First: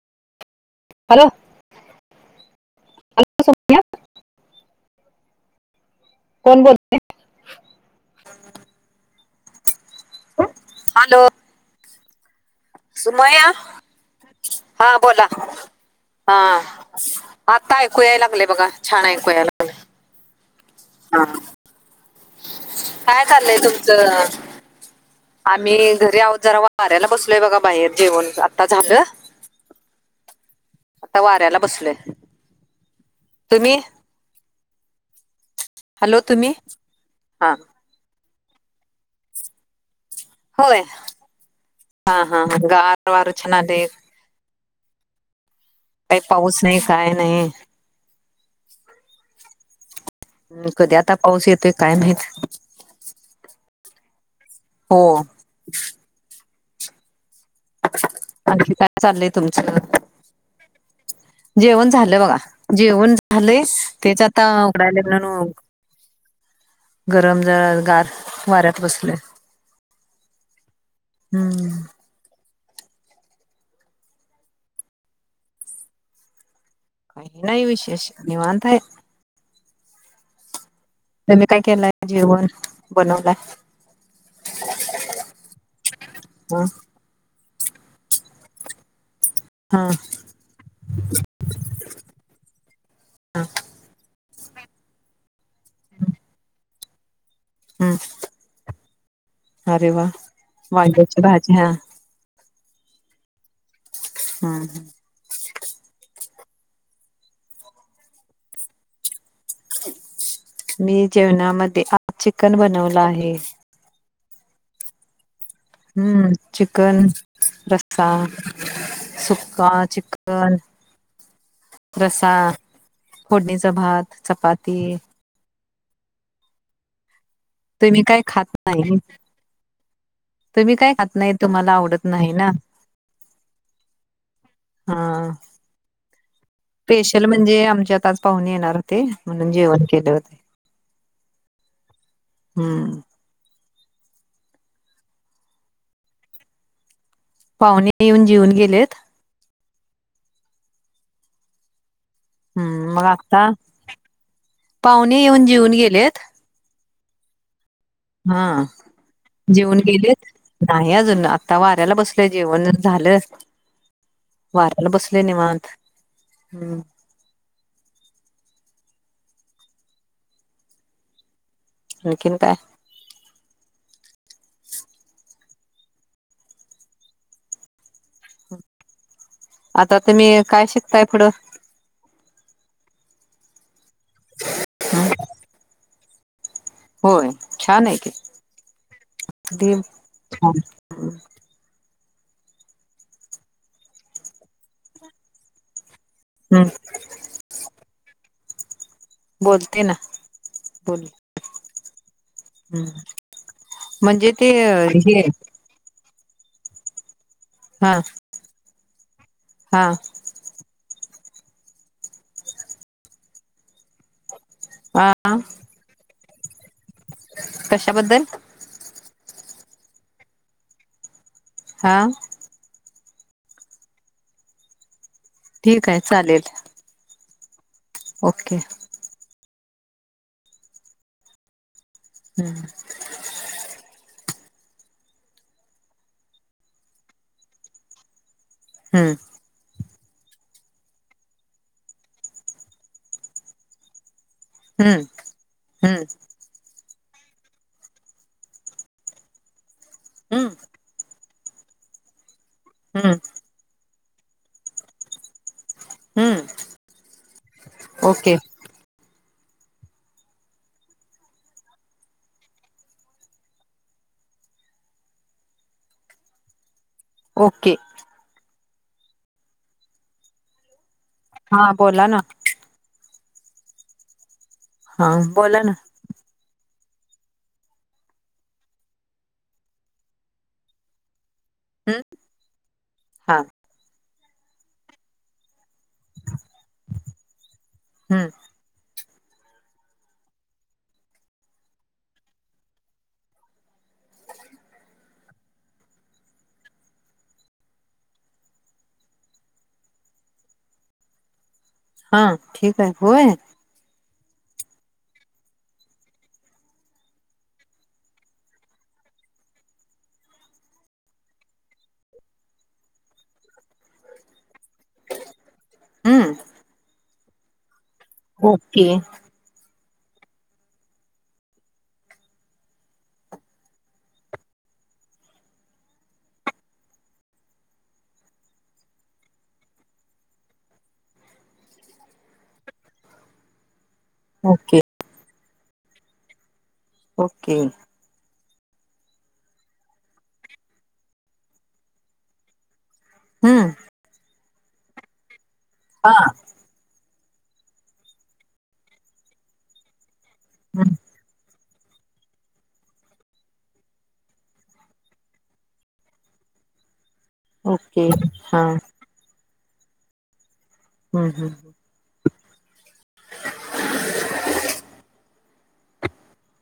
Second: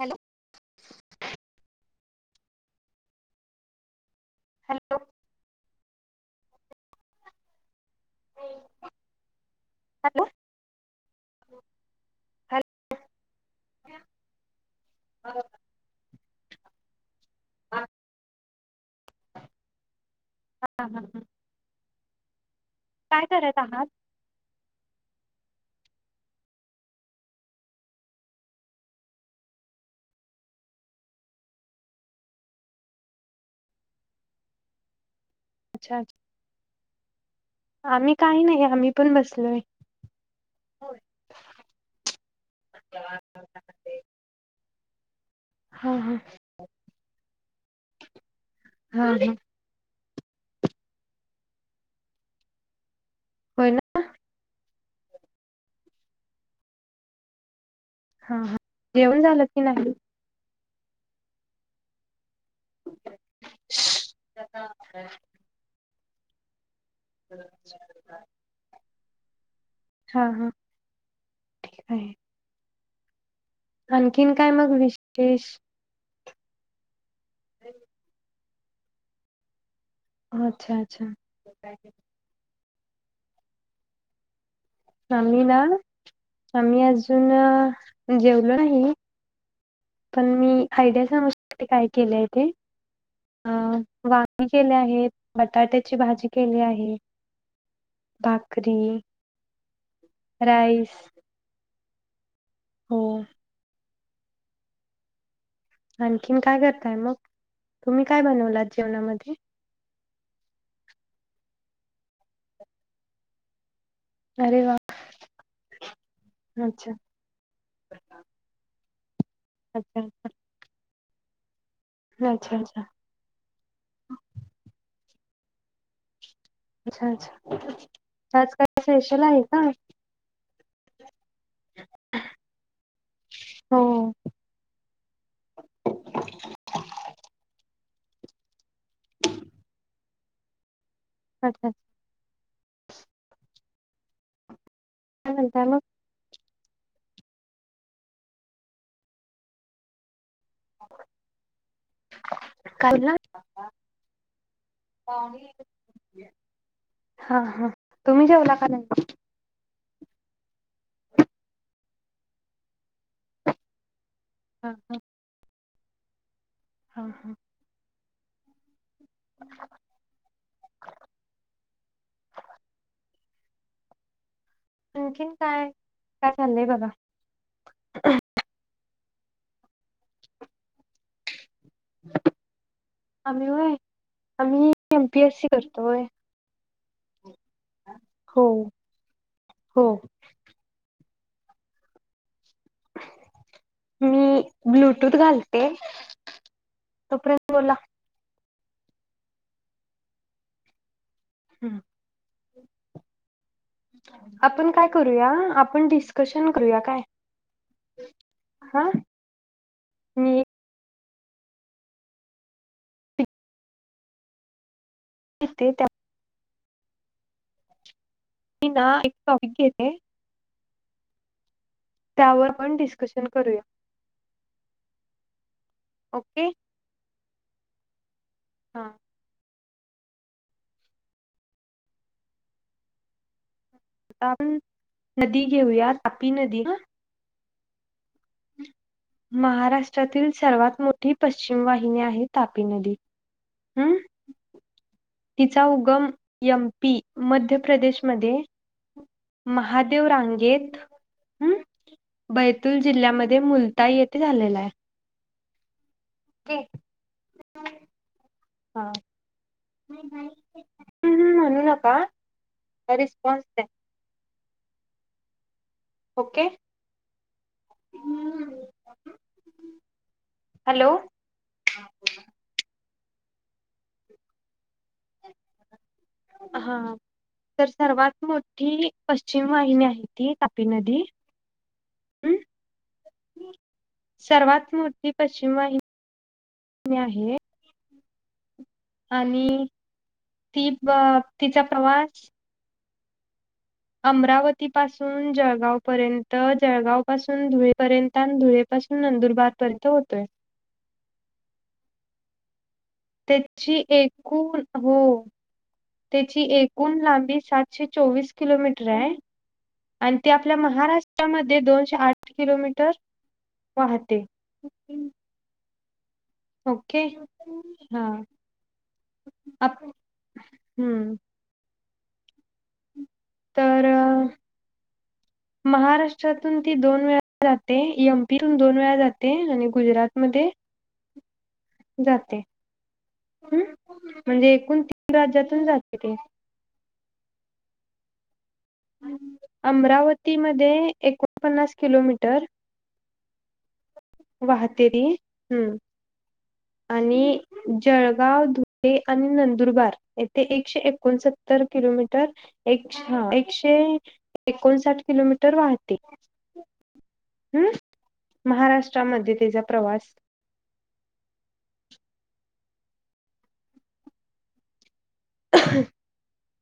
Hello hello hello Sonia hello कोणं बोलतं hello hello hello सुंमयां हां बोलां हां आंता ऐकूं यांय लागले बघां छान ऐकूं यांयला लागले हां हां हां हां कायं चालंय करत आहात? तुमचं आम्हीं घरी आहोत जरां वाऱ्यांला बसलोय बघां बाहेर जेवणं आंता झालं आंता वाऱ्यांला बसलंय तुम्हीं हॅलो तुम्हीचं हां आम्हीं कांहीं नाहीं आम्हीं पणं बसलोय होयं हा हां हां हां गांर वारं पणं छान आलं आहे हा कांहीं पाऊस नाहीं कायं नाहीं हां हंम हम्मं कधीं आंता पाऊस येतोय कायं माहीत पणं अं हो हा हा आंणखी कायं जेवण चाललंय झालं की नाही? तुमचं जेवणं झालं बघां जेवणं झालेय तेचं आंता उघडांयला म्हणूंन गरमं गांर वाऱ्यांत बसलो आहे हां हां ठीक आहे आंणखीन कायं मंग विशेष डिश काही नाहीई विशेष, निवांत हाय. अच्छा! अच्छा! तुम्ही काय केलंय जेवण बनवलाय? आम्ही ना, ह आम्ही अजून जेवलो नाही. हा. पण मी आयडिया अनुसार ते काय केलंय ते. अ वांगी केले आहेत, बटाट्याची भाजी केली आहे. हम्, भाकरी अरे वाह! राईस वांगीची भाजे हा. हम्. हा. आणखीन काय करताय मग? तुम्ही काय बनवलात जेवणामध्ये? मी जेवणामध्ये आज चिकन बनवलं आहे. अरे वाह! हम् चिकन रस्सा, सुक् का अच्छा अच्छा चिकन, - रसा, अच्छा अच्छा फोडणीचा भात, चपाती. अच्छा! अच्छा! तुम्ही काय आज खात काय नाही स्पेशल आहे का? तुम्ही काय खात नाही तुम्हाला आवडत नाही ना. हो. हा. स्पेशल म्हणजे आमच्यात आज पाहूने येणार होते म्हणून जेवण केले होते. अच्छा! हम्म. काय म्हणताय मग? पाहुणे येऊन जेऊन गेलेत. हम्म मग कालला आत्ता? पाहुणे येऊन जिऊन गेलेत. हा हा. तुम्ही हा. जेवला का नाही जेवन गेलेत? नाही अजून आता वाऱ्याला बसलं जेवण झालं. हा वार्याला हा बसले निवत, हम्म. हा हा. [inaudible] [unintelligible] आणखीन काय? आणखीन काय, काय चाललंय बाबा. आता तुम्ही काय शिकताय पुढं? आम्ही होय, आम्ही हम्म, एमपीएस सी करतोय. होय छान आहे की, हो अगदी हो छान. मी ब्लुटूथ घालते. हम्. तो पर्यंत बोला. बोलते ना, बोल हं. हम्म. म्हणजे ते आपण काय करूया आपण डिस्कशन करूया काय? हा. हा. हां. णि [unintelligible] ते त्या कशाबद्दल? मी ना एक टॉपिक घेते. हा. त्यावर पण डिस्कशन करूया. ठीक हाय चालेल. Okay okay. हा. हम्. आता आपण नदी घेऊया तापी नदी ह. [unintelligible] हम्म. महाराष्ट्रातील सर्वात मोठी पश्चिम वाहिनी आहे तापी नदी हम्. हम. तिचा उगम यम पी मध्य प्रदेशमध्ये महादेव हम्म रांगेत ह बैतूल हम्म जिल्ह्यामध्ये मुल ताई येती झालेला हाय. हम्म, ओके. हां हम. हुं हुं म्हणू नका रिस्पॉन्स द्या. ओके. ओके. [unintelligible] हॅलो. हा बोला ना. हां बोला ना? हां आ. तर सर्वात मोठी पश्चिम वाहिनी आहे ती तापी नदी. हम्, हम्म हा. सर्वात मोठी पश्चिम [inaudible] वाहिनी आहे. हम्म. आणी ती ब तिचा प्रवाच अमरावती पासून जळगाव पर्यंत जळगाव पासून धुळेपर्यन त्यानं धुळेपसून नंदुरबार पर्यंत होतोय. हां ठीक हाय, होय. ची एकूळ हो. त्याची एकूण लांबी सातशे चोवीस किलोमीटर राय. आणी ते आपल्या महाराष्ट्रामध्ये दोनशे आठ किलोमीटर वाहते. हम्म. ओके हां. ओके. [unintelligible] हम. तर महाराष्ट्रातून ती दोन वेळा जाते..... एम पी तून दोन वेळा जाते... आणि गुजरातमध्ये जाते. हम्म... म्हणजे ओके एकूण... तीन राज्यातून जाते ती. ओके. अमरावती मध्ये... एकोणपन्नास किलोमीटर हु. वाहते ती. हम्म हां. आणी जळगाव, धुळे आणि नंदुरबार ते एकशे हम्म एकोणसत्तर किलोमीटर... एक... अच्छा... एकशे एकोणसाठ किलोमीटर वाहती. हम्म... ओके हा महाराष्ट्रामध्ये तिचा प्रवास हु... हु. [unintelligible]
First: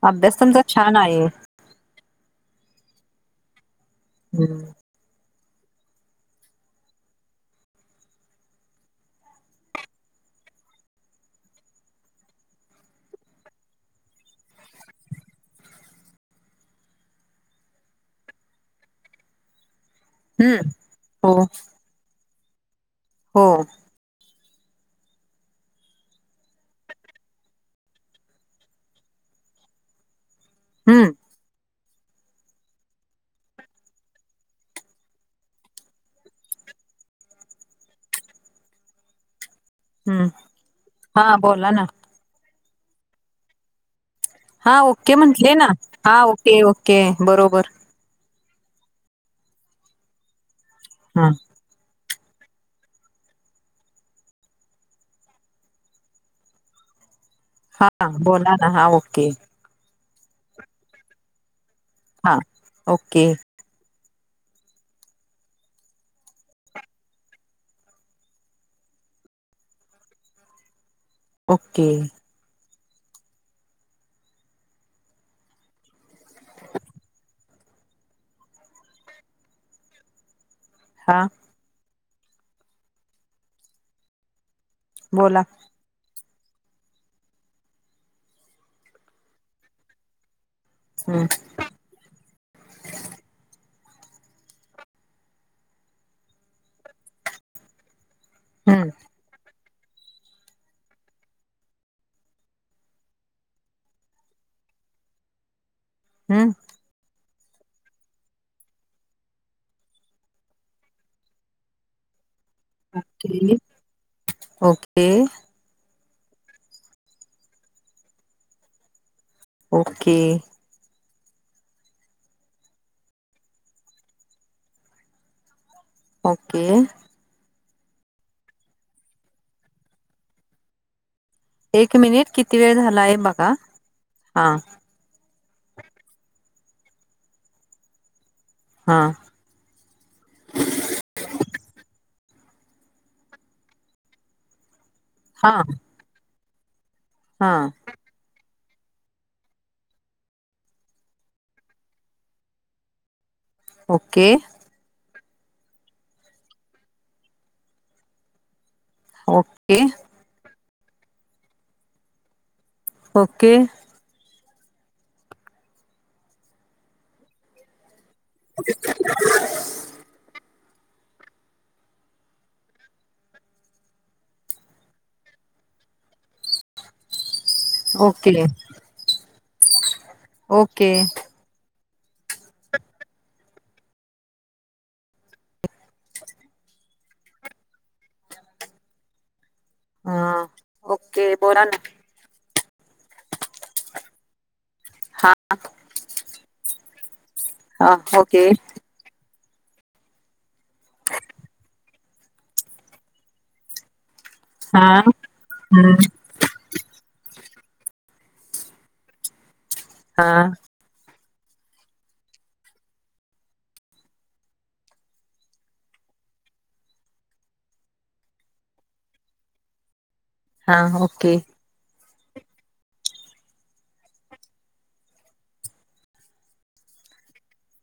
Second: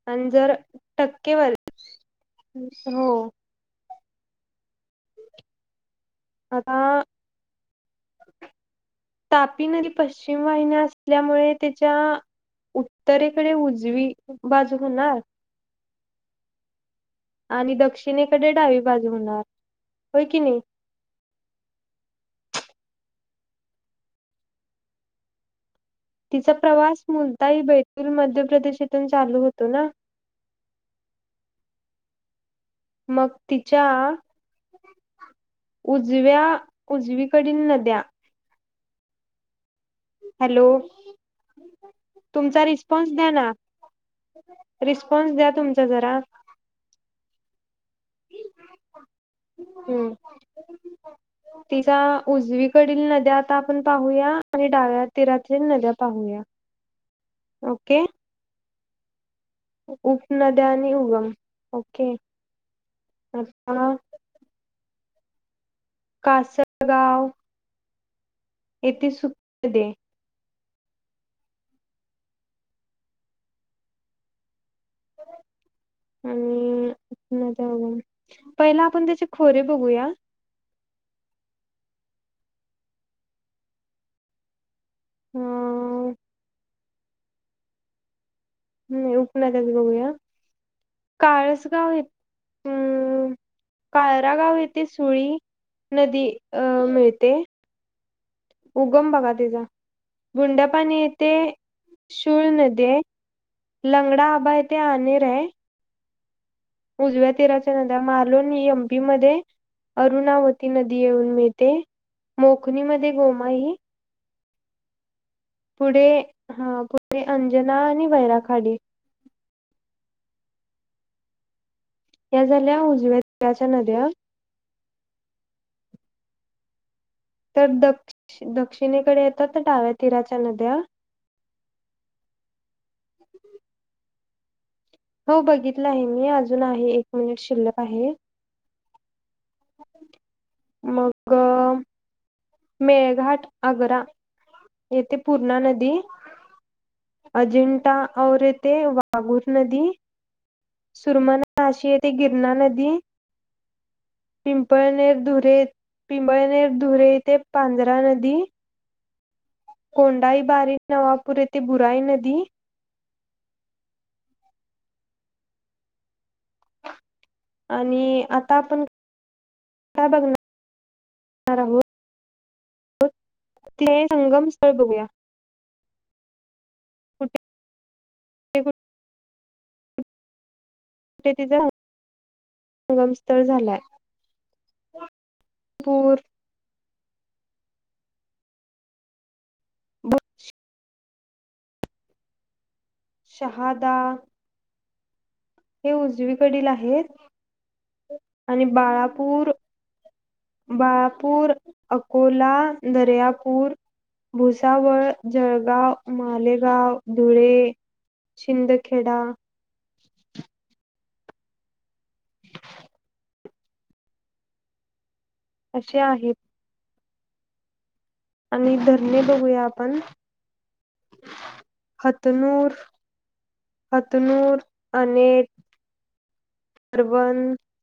आणी अभ्यास जर तुमचा छान आहे टक्केवारी [inaudible] हो. हम्म. आता तापी नदी... पश्चिम वाहिन्या असल्यामुळे... तिच्या उत्तरेकडे... उजवी बाजू होणार. आणी दक्षिणेकडे डावी बाजू होणार. होय की नाही हम्म... हो. हो. तिचा प्रवास मुलताही... बैतूल... मध्य प्रदेशातून चालू होतो ना? हम्म. मग तिच्या उजव्या... उजवीकडील नद्या हम्म... हॅलो हा बोला ना तुमचा रिस्पॉन्स द्या ना हा... ओके रिस्पॉन्स द्या म्हंटले ना... तुमचा जरा हा... ओके ओके... बरोबर. [inaudible] हम्म. हा. तिचा... उजवीकडील नद्या आता आपण पाहूया. आणि डाव्या तीरातील नद्या पाहूया. [inaudible] हा... ओके बोला ना, हा ओके. उपनद्या आणि उगम... ओके... हा ओके [unintelligible] कासलगाव येथे [unintelligible] दे. ओक्के. [unintelligible] आणि... नद्या [unintelligible] पहिलं आपण त्याचे खोरे बघूया हा. अ बोला. नई उपनदयाच बघूया, हम्म काळस गाव ये... हम्म. कायरागाव येथे... सुळी नदी... अं... मिळते. हम्म उगम बगा तिचा... गुंडापानी येथे.. शूळ नदी ए. लंगडा आबा इथं... आणीर ए हं. उजव्या तीराच्या नद्या मालुन, एम पी मध्ये अरुणावती नदी येऊन मिळते. मोखणीमध्ये ठीक. गोमाई ओके. पुढे, हा. पुढे अंजना आणि वैराखाडी. ओके. या झाल्या, उजव्या तिराच्या नद्या. ओके. तर दक्ष - दक्षिणेकडे येतात त्या, डाव्या तिराच्या नद्या. एक मिनिट. किती वेळ झालाय, बघा. हा. हो, बघितलं आहे मी. अजून आहे. एक मिनिट शिल्लक आहे. हा. मग, मेळघाट - आग्रा येथे हा पूर्णा नदी. हा अजिंठा और येथे वा वागूर नदी. सुरमानाशी येतेे गिरणा नदी. ओके. पिंपळनेर - धुरे, पिंपळनेर - धुरे येथे पांजरा नदी. ओके. कोंडाईबारी- नवापूर येथे, बुराई नदी. ओके. आणि आता आपण, काय बघणार आहोत ते संगम स्थळ बघूया. कुठे ओके. [inaudible] ओके. ते तिथं, संगमस्थळ झालाय. [unintelligible] पूर ब [unintelligible] ते पोरांना शहादा हा हे उजवीकडील आहेत. हा ओके [inaudible] आणि बाळापूर बाळापूर, अकोला, दर्यापूर हा भुसावळ, जळगाव हम्म मालेगाव, धुळे, शिंदखेडा हा. [inaudible] अशे आहेत. आणि धरणे बघूया, आपण. हा, ओके. हतनूर. हतनूर. अने अरबन,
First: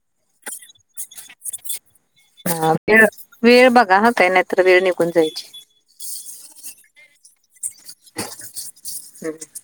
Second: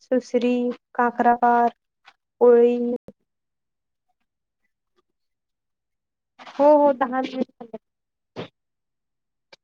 सुसरी, काकराबाद ओके. वेळ बघा हा ताई. नाहीतर, वेळ निघून जायची. हो, हो, दहा मी [inaudible] ह.